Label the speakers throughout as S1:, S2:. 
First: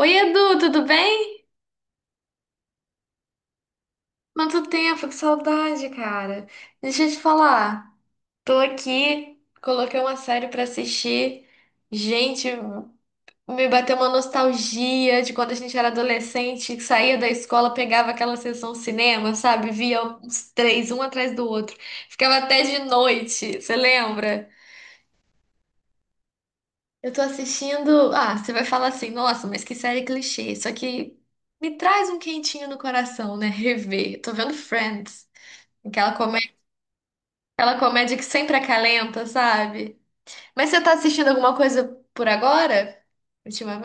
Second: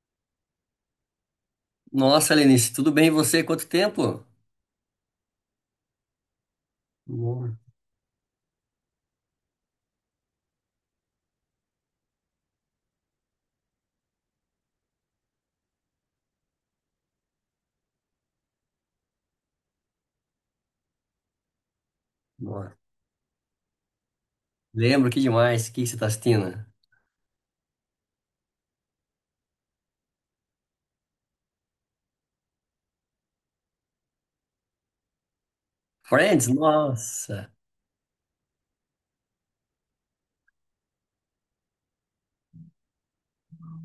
S1: Oi, Edu, tudo bem?
S2: Nossa, Lenice, tudo bem e você? Quanto tempo?
S1: Quanto tempo, que saudade, cara. Deixa eu te
S2: Nossa,
S1: falar. Tô aqui, coloquei uma série pra assistir. Gente, me bateu uma nostalgia de quando a gente era adolescente, que saía da escola, pegava aquela sessão cinema, sabe? Via uns três, um atrás do outro. Ficava até
S2: nossa.
S1: de noite, você lembra?
S2: Lembro, que demais. O que que você tá assistindo?
S1: Eu tô assistindo. Ah, você vai falar assim, nossa, mas que série clichê. Só que me traz um quentinho no coração, né? Rever. Tô vendo Friends. Aquela
S2: Friends?
S1: comédia,
S2: Nossa.
S1: aquela comédia que sempre acalenta, sabe? Mas você tá assistindo alguma coisa por agora?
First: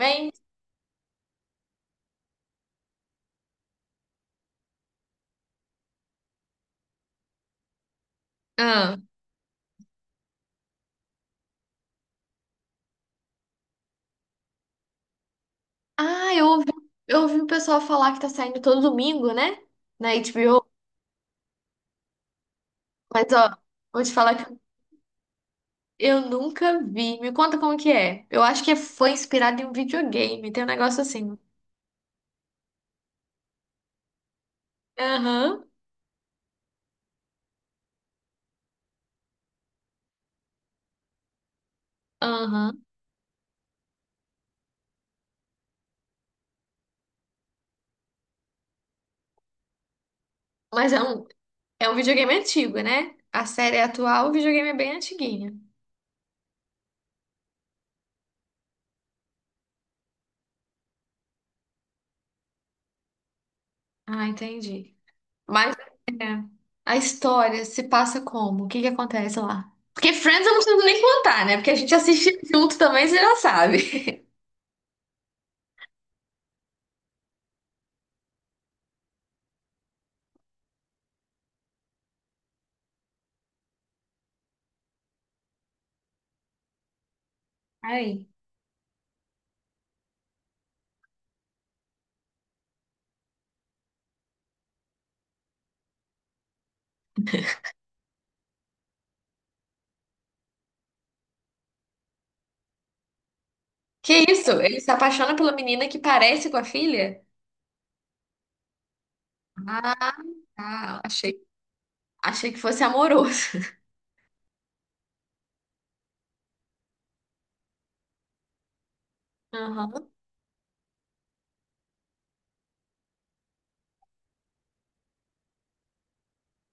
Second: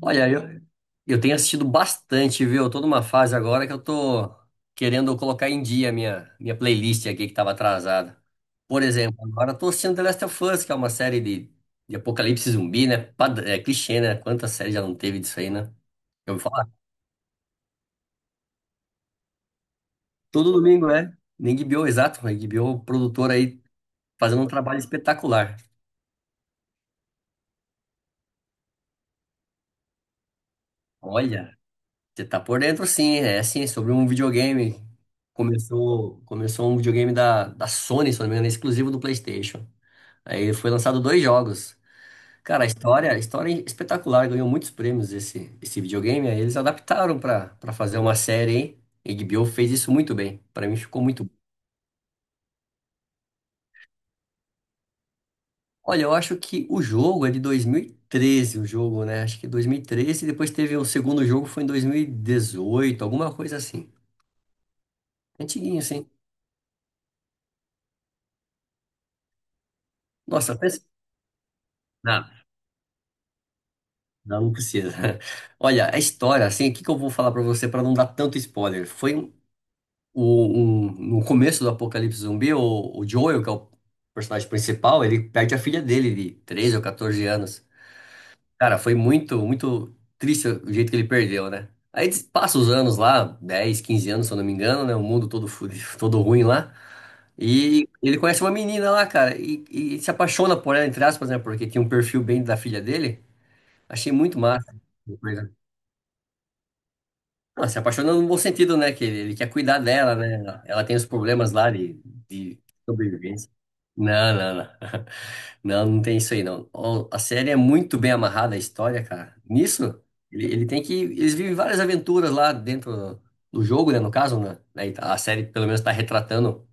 S2: Olha, eu tenho assistido bastante, viu? Eu tô numa fase agora que eu tô querendo colocar em dia a minha playlist aqui que tava atrasada. Por
S1: Ah,
S2: exemplo, agora eu tô assistindo The Last of Us, que é uma série de apocalipse zumbi, né? É clichê, né? Quantas séries já não teve disso aí, né?
S1: ah
S2: Eu vou
S1: eu
S2: falar.
S1: ouvi, eu ouvi o pessoal falar que tá saindo todo domingo, né? Na
S2: Todo
S1: HBO.
S2: domingo, é. Na HBO, exato. Na HBO, o
S1: Mas,
S2: produtor
S1: ó,
S2: aí
S1: vou te falar
S2: fazendo um
S1: que
S2: trabalho espetacular.
S1: eu nunca vi. Me conta como que é. Eu acho que é, foi inspirado em um videogame. Tem um negócio assim.
S2: Olha. Você tá por dentro, sim. É assim, sobre um videogame.
S1: Aham,
S2: Começou um videogame da Sony, se não me engano, exclusivo do PlayStation. Aí foi lançado dois jogos. Cara, a
S1: aham.
S2: história, a história é espetacular, ganhou muitos prêmios esse videogame. Aí eles adaptaram pra para fazer uma série, hein? A HBO fez isso muito bem. Pra mim
S1: Mas
S2: ficou muito bom.
S1: é um videogame antigo, né? A série é atual, o videogame é bem antiguinho.
S2: Olha, eu acho que o jogo é de 2013, o jogo, né? Acho que 2013, depois teve o segundo jogo, foi em 2018, alguma coisa assim.
S1: Ah, entendi. Mas
S2: Antiguinho, assim.
S1: é, a história se passa como? O que que acontece lá? Porque Friends eu
S2: Nossa,
S1: não
S2: pensa.
S1: preciso nem contar, né? Porque a gente assiste
S2: Ah,
S1: junto também, você já sabe.
S2: não, precisa. Olha, a história, assim, o que que eu vou falar pra você pra não dar tanto spoiler? Um- no começo do Apocalipse Zumbi, o Joel, que é o personagem principal, ele perde a filha dele de 13 ou 14 anos.
S1: Ai.
S2: Cara, foi muito, muito triste o jeito que ele perdeu, né? Aí passa os anos lá, 10 15 anos, se eu não me engano, né? O mundo todo fudido, todo ruim lá. E ele conhece uma menina lá, cara, e se apaixona por ela, entre aspas, né? Porque tinha um perfil bem da filha dele. Achei
S1: Que
S2: muito
S1: isso?
S2: massa.
S1: Ele se apaixona pela menina que parece com a filha?
S2: Não, se apaixona no bom sentido, né? Que ele quer cuidar
S1: Ah,
S2: dela, né? Ela tem
S1: tá.
S2: os
S1: achei,
S2: problemas lá de,
S1: achei que
S2: de
S1: fosse amoroso.
S2: sobrevivência. Não, não, não. Não, não tem isso aí, não. Ó, a série é muito bem amarrada, a história, cara. Nisso,
S1: Aham.
S2: ele tem que. Eles vivem várias aventuras lá dentro do jogo, né? No caso, né? Né, a série, pelo menos, está retratando,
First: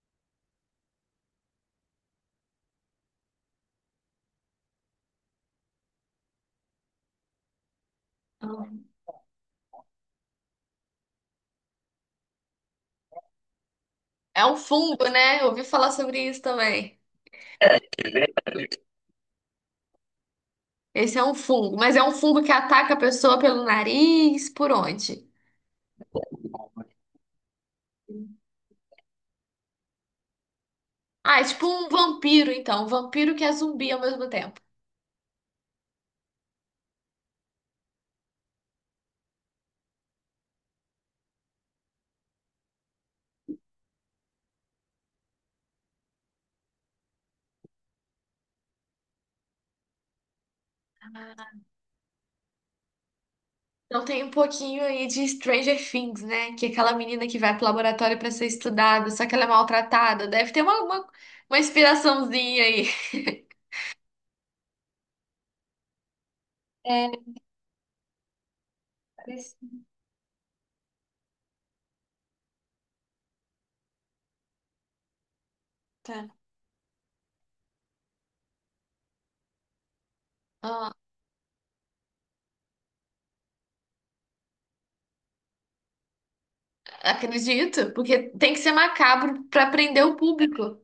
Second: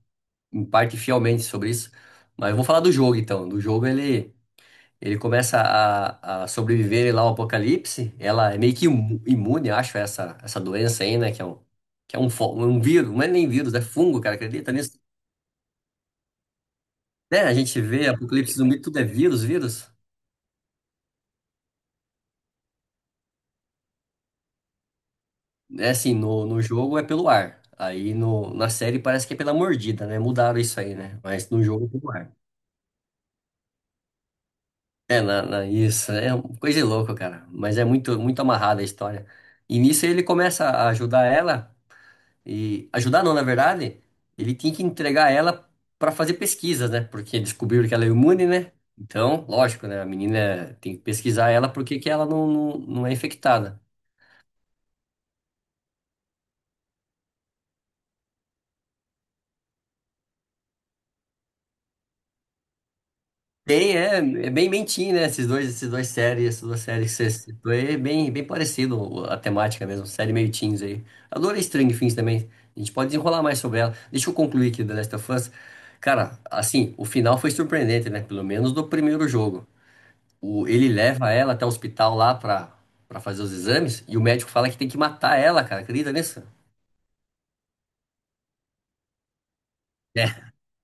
S2: em parte, fielmente sobre isso. Mas eu vou falar do jogo, então. Do jogo, ele. Ele começa a sobreviver lá ao apocalipse. Ela é meio
S1: Aham.
S2: que imune, acho, a essa doença aí, né? Que é um, fo- um vírus, não é nem vírus, é fungo, cara,
S1: É um
S2: acredita nisso?
S1: fungo, né? Eu ouvi falar sobre isso também.
S2: É, a gente vê apocalipse zumbi, tudo é vírus, vírus.
S1: Esse é um fungo, mas é um fungo que ataca a pessoa pelo nariz, por onde?
S2: É assim, no jogo é pelo ar. Aí no, na série parece que é pela mordida, né? Mudaram isso aí, né?
S1: Ah, é
S2: Mas no
S1: tipo
S2: jogo
S1: um
S2: é pelo ar.
S1: vampiro, então. Um vampiro que é zumbi ao mesmo tempo.
S2: É, isso, é uma coisa de louco, cara. Mas é muito, muito amarrada a história. E nisso ele começa a ajudar ela. E ajudar não, na verdade, ele tinha que entregar ela para fazer pesquisas, né? Porque descobriram que ela é imune, né? Então, lógico, né? A menina tem que pesquisar ela porque que ela não, não, não é infectada.
S1: Então tem um pouquinho aí de Stranger Things, né? Que é aquela menina que vai pro laboratório pra ser estudada, só que ela é maltratada. Deve ter uma inspiraçãozinha aí.
S2: Tem, é bem mentinho, né? Essas duas séries
S1: É,
S2: que você citou, é bem, bem parecido a
S1: parece.
S2: temática mesmo, série meio teens aí. Adorei Stranger Things também. A gente pode desenrolar mais sobre ela. Deixa eu concluir aqui The Last of Us.
S1: Tá.
S2: Cara, assim, o final foi surpreendente, né? Pelo menos do primeiro jogo. Ele
S1: Ah,
S2: leva ela até o hospital lá pra fazer os exames e o médico fala que tem que matar ela, cara. Acredita nisso?
S1: acredito, porque tem que ser macabro pra prender o
S2: É,
S1: público,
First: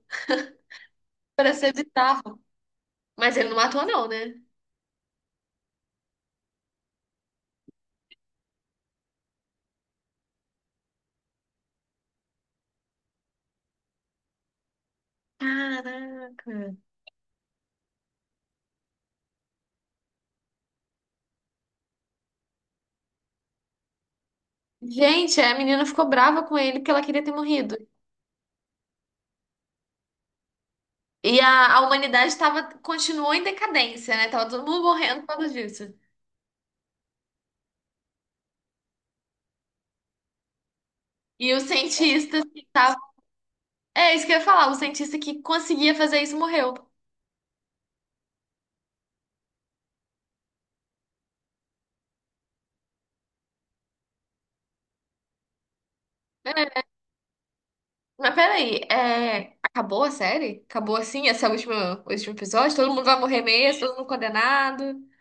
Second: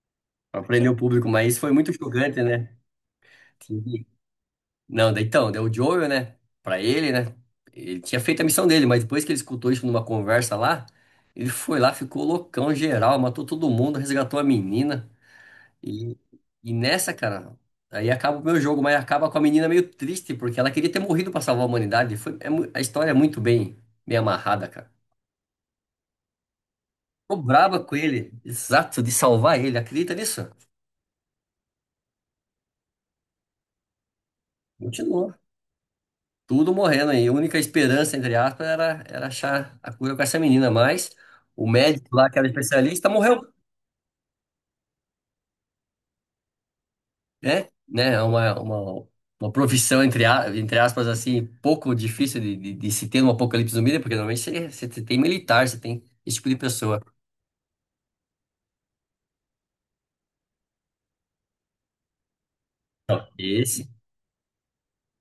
S2: pra prender o público,
S1: pra
S2: mas isso foi
S1: ser
S2: muito
S1: bizarro.
S2: chocante, né?
S1: Mas ele não matou,
S2: Sim.
S1: não, né?
S2: Não, daí então, daí o Joel, né? Pra ele, né? Ele tinha feito a missão dele, mas depois que ele escutou isso numa conversa lá, ele foi lá, ficou loucão geral, matou todo mundo, resgatou a menina. E,
S1: Caraca.
S2: e nessa, cara, aí acaba o meu jogo, mas acaba com a menina meio triste, porque ela queria ter morrido pra salvar a humanidade. A história é muito bem, bem amarrada, cara.
S1: Gente, a menina ficou brava com ele porque ela queria ter
S2: Ficou
S1: morrido.
S2: braba com ele. Exato, de salvar ele. Acredita nisso?
S1: E a humanidade tava, continuou em decadência, né? Tava todo mundo morrendo por
S2: Continuou.
S1: causa disso.
S2: Tudo morrendo aí. A única esperança, entre aspas, era achar a cura com essa menina. Mas
S1: E os
S2: o médico lá, que
S1: cientistas
S2: era
S1: que
S2: especialista, morreu.
S1: é isso que eu ia falar, o cientista que conseguia fazer isso morreu.
S2: Né? Né? É uma profissão, entre aspas, assim, pouco difícil de se ter no Apocalipse Zumbi, né? Porque normalmente você tem militar, você tem esse tipo de
S1: É,
S2: pessoa.
S1: mas peraí, é, acabou a série? Acabou assim? Esse é o último episódio? Todo mundo vai
S2: Não,
S1: morrer mesmo,
S2: Esse
S1: todo mundo condenado?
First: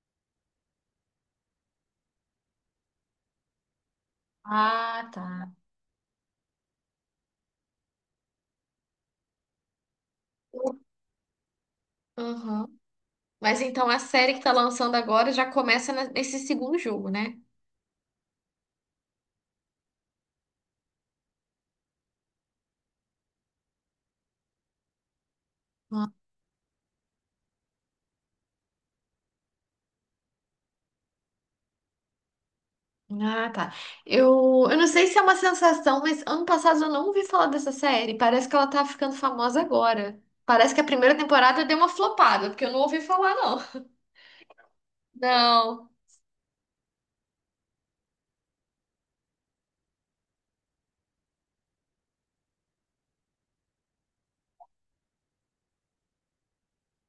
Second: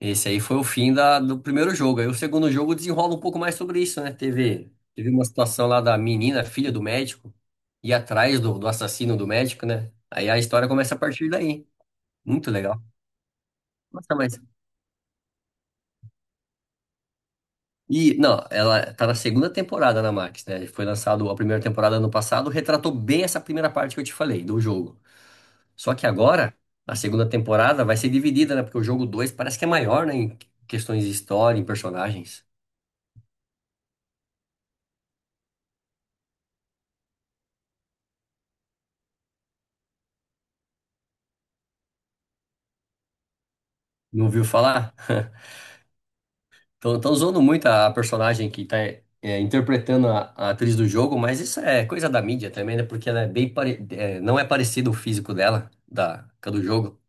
S2: Esse aí foi o fim do primeiro jogo. Aí o segundo jogo desenrola um pouco mais sobre isso, né? Teve
S1: Ah,
S2: uma
S1: tá.
S2: situação lá da menina, filha do médico, ir atrás do assassino do médico, né? Aí a história começa a partir daí. Muito
S1: Uhum.
S2: legal.
S1: Mas então a
S2: Nossa,
S1: série que
S2: mas.
S1: tá lançando agora já começa na- nesse segundo jogo, né?
S2: E, não, ela tá na segunda temporada na Max, né? Foi lançado a primeira temporada ano passado, retratou bem essa primeira parte que eu te falei, do jogo. Só que agora, a segunda temporada vai ser dividida, né? Porque o jogo 2 parece que é maior, né? Em questões de história, em personagens.
S1: Ah, tá. Eu não sei se é uma sensação, mas ano passado eu não ouvi falar dessa série. Parece que ela tá ficando famosa agora. Parece que a primeira temporada deu uma flopada, porque eu não ouvi falar, não.
S2: Não ouviu falar?
S1: Não.
S2: Estão usando muito a personagem que está interpretando a atriz do jogo, mas isso é coisa da mídia também, né? Porque ela é bem é, não é parecido o físico dela, com a do jogo.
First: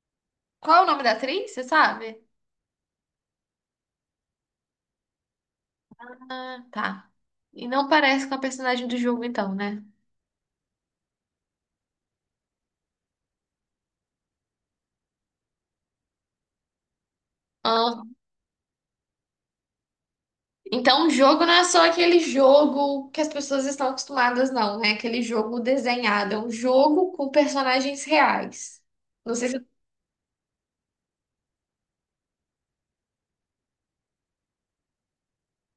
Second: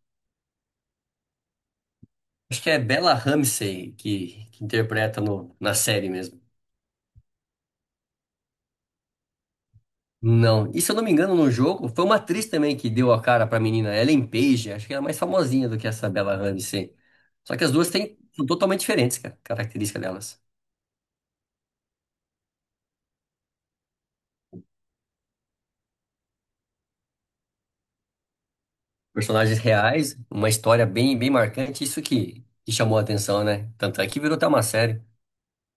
S1: Qual é o nome da atriz? Você sabe?
S2: Acho que é Bella Ramsey que interpreta na série mesmo.
S1: Ah, tá. E não parece com a personagem do jogo, então, né?
S2: Não, e se eu não me engano, no jogo, foi uma atriz também que deu a cara pra menina, Ellen Page, acho que ela é mais famosinha do que essa Bella Ramsey. Só que as duas
S1: Ah,
S2: têm, são totalmente diferentes, cara, característica delas.
S1: então, o jogo não é só aquele jogo que as pessoas estão acostumadas, não, né? Aquele jogo desenhado. É um jogo com personagens reais. Não sei
S2: Personagens
S1: se.
S2: reais, uma história bem, bem marcante, isso que chamou a atenção, né? Tanto é que virou até uma série.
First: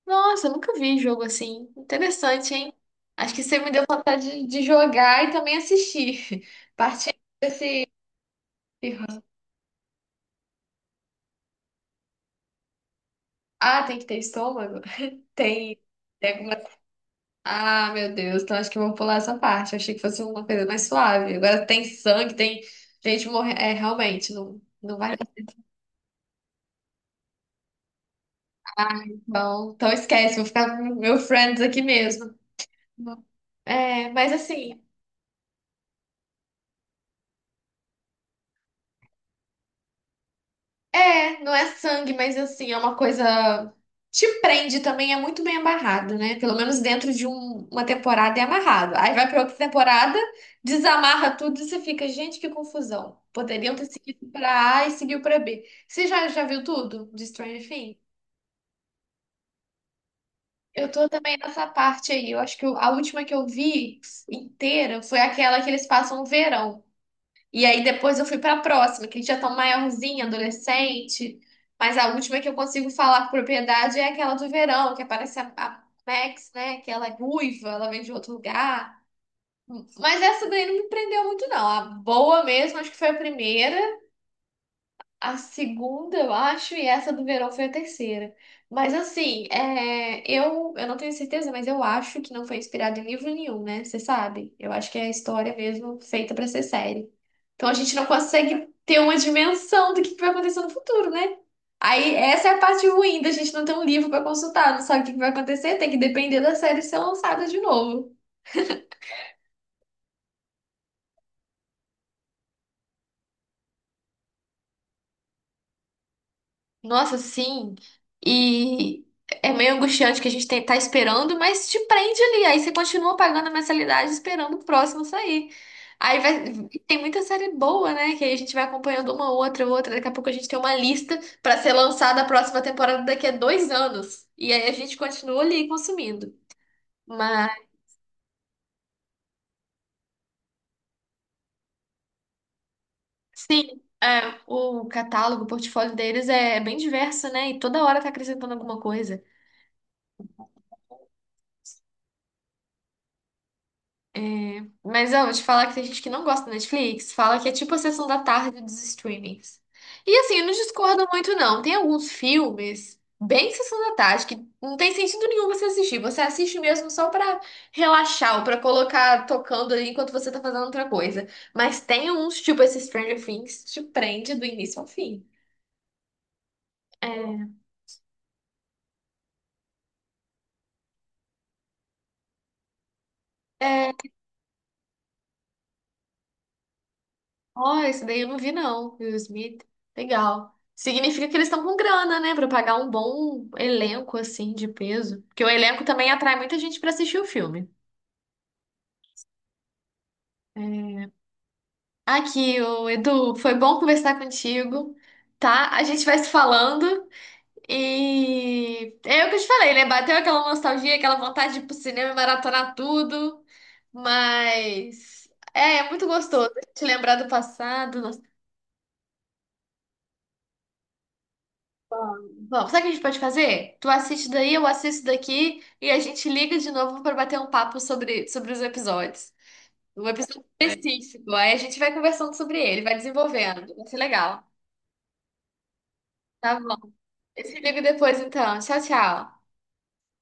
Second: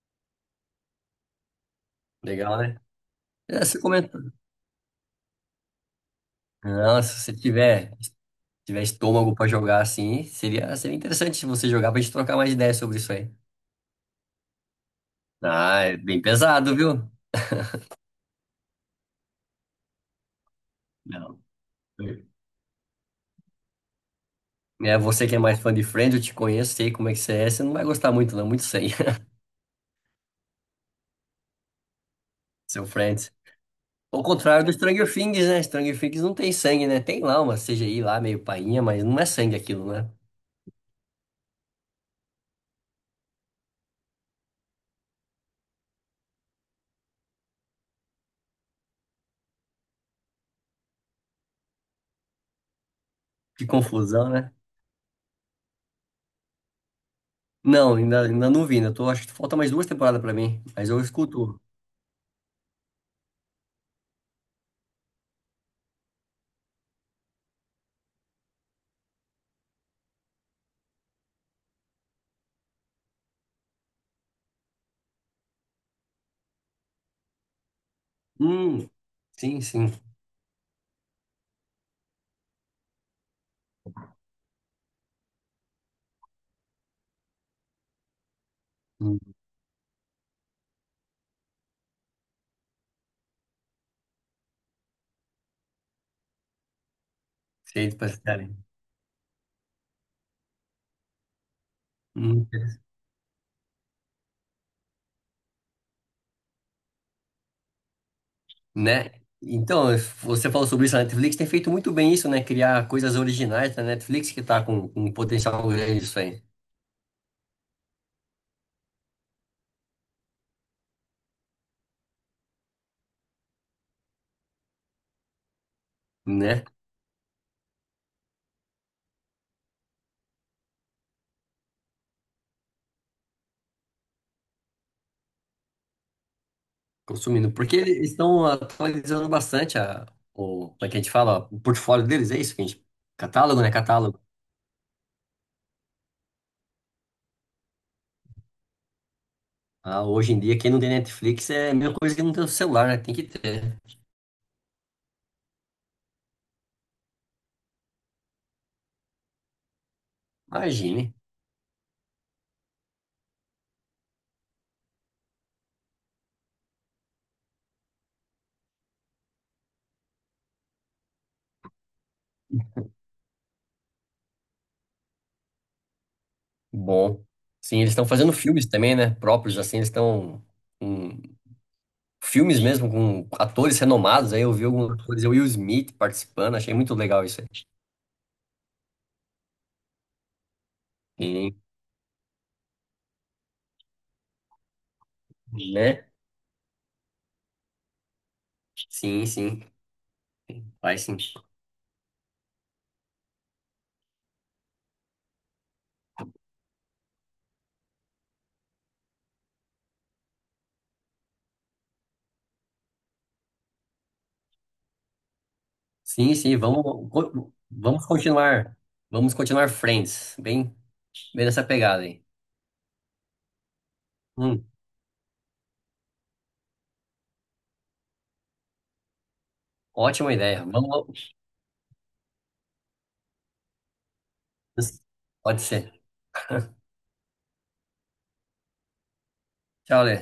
S1: Nossa, eu nunca vi um jogo assim. Interessante,
S2: Legal,
S1: hein?
S2: né?
S1: Acho que você
S2: É,
S1: me
S2: você
S1: deu
S2: comentou.
S1: vontade de jogar e também assistir.
S2: Não,
S1: Partindo
S2: se
S1: desse.
S2: tiver, se tiver estômago pra jogar assim, seria interessante se você jogar pra gente trocar mais ideias sobre isso aí.
S1: Ah, tem que ter estômago? Tem.
S2: Ah, é bem
S1: Tem
S2: pesado, viu?
S1: ah, meu Deus, então acho que eu vou pular essa parte. Eu achei que fosse uma coisa mais suave.
S2: Não.
S1: Agora tem sangue, tem gente morrendo. É, realmente, não,
S2: É,
S1: não vai dar.
S2: você que é mais fã de Friends, eu te conheço, sei como é que você é, você não vai gostar muito, não, muito sangue.
S1: Ah, então, então esquece, vou ficar com meu friends aqui mesmo.
S2: Seu Friends.
S1: É,
S2: Ao
S1: mas
S2: contrário do
S1: assim,
S2: Stranger Things, né? Stranger Things não tem sangue, né? Tem lá uma CGI lá, meio painha, mas não é sangue aquilo, né?
S1: é, não é sangue, mas assim, é uma coisa. Te prende também, é muito bem amarrado, né? Pelo menos dentro de um- uma temporada é amarrado. Aí vai pra outra temporada, desamarra tudo e você fica, gente, que confusão.
S2: Que
S1: Poderiam ter seguido
S2: confusão, né?
S1: pra A e seguiu pra B. Você já, já viu tudo de Stranger
S2: Não,
S1: Things?
S2: ainda não vi, ainda tô, acho que falta mais duas temporadas pra mim, mas
S1: Eu
S2: eu
S1: tô também
S2: escuto.
S1: nessa parte aí. Eu acho que eu- a última que eu vi inteira foi aquela que eles passam o verão. E aí depois eu fui pra próxima, que eles já estão maiorzinho, adolescente. Mas a última que eu consigo falar com propriedade é aquela do verão, que aparece a Max, né? Que ela é ruiva, ela vem de outro
S2: Hum,
S1: lugar.
S2: sim, sim.
S1: Mas essa daí não me prendeu muito, não. A boa mesmo, acho que foi a primeira a segunda, eu acho, e essa do verão foi a terceira. Mas
S2: Hum,
S1: assim, é, eu não tenho certeza, mas eu acho que não foi inspirado em livro nenhum, né? Você sabe? Eu acho que é a história mesmo feita pra ser série. Então a gente
S2: sei
S1: não
S2: pra série.
S1: consegue ter uma dimensão do que vai acontecer no futuro, né? Aí
S2: Hum,
S1: essa é a parte ruim da gente não ter um livro pra consultar, não sabe o que vai acontecer, tem que depender da série ser lançada de novo.
S2: né? Então, você falou sobre isso, a Netflix tem feito muito bem isso, né? Criar coisas originais da Netflix que tá com um potencial grande isso aí,
S1: Nossa, sim. E é meio angustiante que a gente tem- tá esperando, mas te prende ali. Aí você continua pagando a mensalidade esperando o próximo sair. Aí vai,
S2: né?
S1: tem muita série boa, né? Que aí a gente vai acompanhando uma outra, outra. Daqui a pouco a gente tem uma lista pra ser lançada a próxima temporada daqui a dois anos. E aí a gente continua ali consumindo.
S2: Consumindo.
S1: Mas,
S2: Porque eles estão atualizando bastante como é que a gente fala? O portfólio deles, é isso que a gente. Catálogo, né?
S1: sim,
S2: Catálogo.
S1: é, o catálogo, o portfólio deles é bem diverso, né? E toda hora tá acrescentando alguma coisa.
S2: Ah, hoje em dia, quem não tem Netflix é a mesma coisa que não tem o celular, né? Tem que ter.
S1: Mas eu vou te falar que tem gente que não gosta da Netflix, fala que é tipo a sessão da tarde dos streamings. E assim, eu não discordo
S2: Imagine.
S1: muito, não. Tem alguns filmes bem sessão da tarde que não tem sentido nenhum você assistir. Você assiste mesmo só pra relaxar ou pra colocar tocando ali enquanto você tá fazendo outra coisa. Mas tem uns, tipo esse Stranger Things, que te prende do início ao fim.
S2: Bom.
S1: É.
S2: Sim, eles estão fazendo filmes também, né? Próprios, assim, eles estão com filmes mesmo, com atores
S1: É,
S2: renomados. Aí eu vi alguns atores, o Will Smith participando, achei muito legal isso aí.
S1: ó, esse daí eu não vi, não. Will Smith. Legal. Significa que eles
S2: Sim,
S1: estão com grana, né? Pra pagar um bom elenco, assim, de peso. Porque o elenco
S2: né?
S1: também atrai muita gente pra assistir o filme.
S2: Sim, sim.
S1: É.
S2: Vai sim.
S1: Aqui, o Edu, foi bom conversar contigo, tá? A gente vai se falando e é o que eu te falei, né? Bateu aquela nostalgia, aquela vontade de ir pro cinema e maratonar tudo, mas é, é muito
S2: Sim,
S1: gostoso
S2: sim,
S1: a
S2: vamos,
S1: gente lembrar do passado,
S2: vamos continuar. Vamos continuar Friends. Bem, bem nessa pegada aí.
S1: vamos, vamos. Sabe o que a gente pode fazer? Tu assiste daí,
S2: Hum,
S1: eu assisto daqui e a gente liga de novo para bater um papo sobre, sobre os episódios. Um
S2: ótima
S1: episódio
S2: ideia.
S1: é, específico.
S2: Vamos.
S1: Aí a gente vai conversando sobre ele, vai desenvolvendo. Vai ser legal.
S2: Pode ser.
S1: Tá bom. Eu te ligo depois, então. Tchau, tchau.
S2: Tchau, Lê.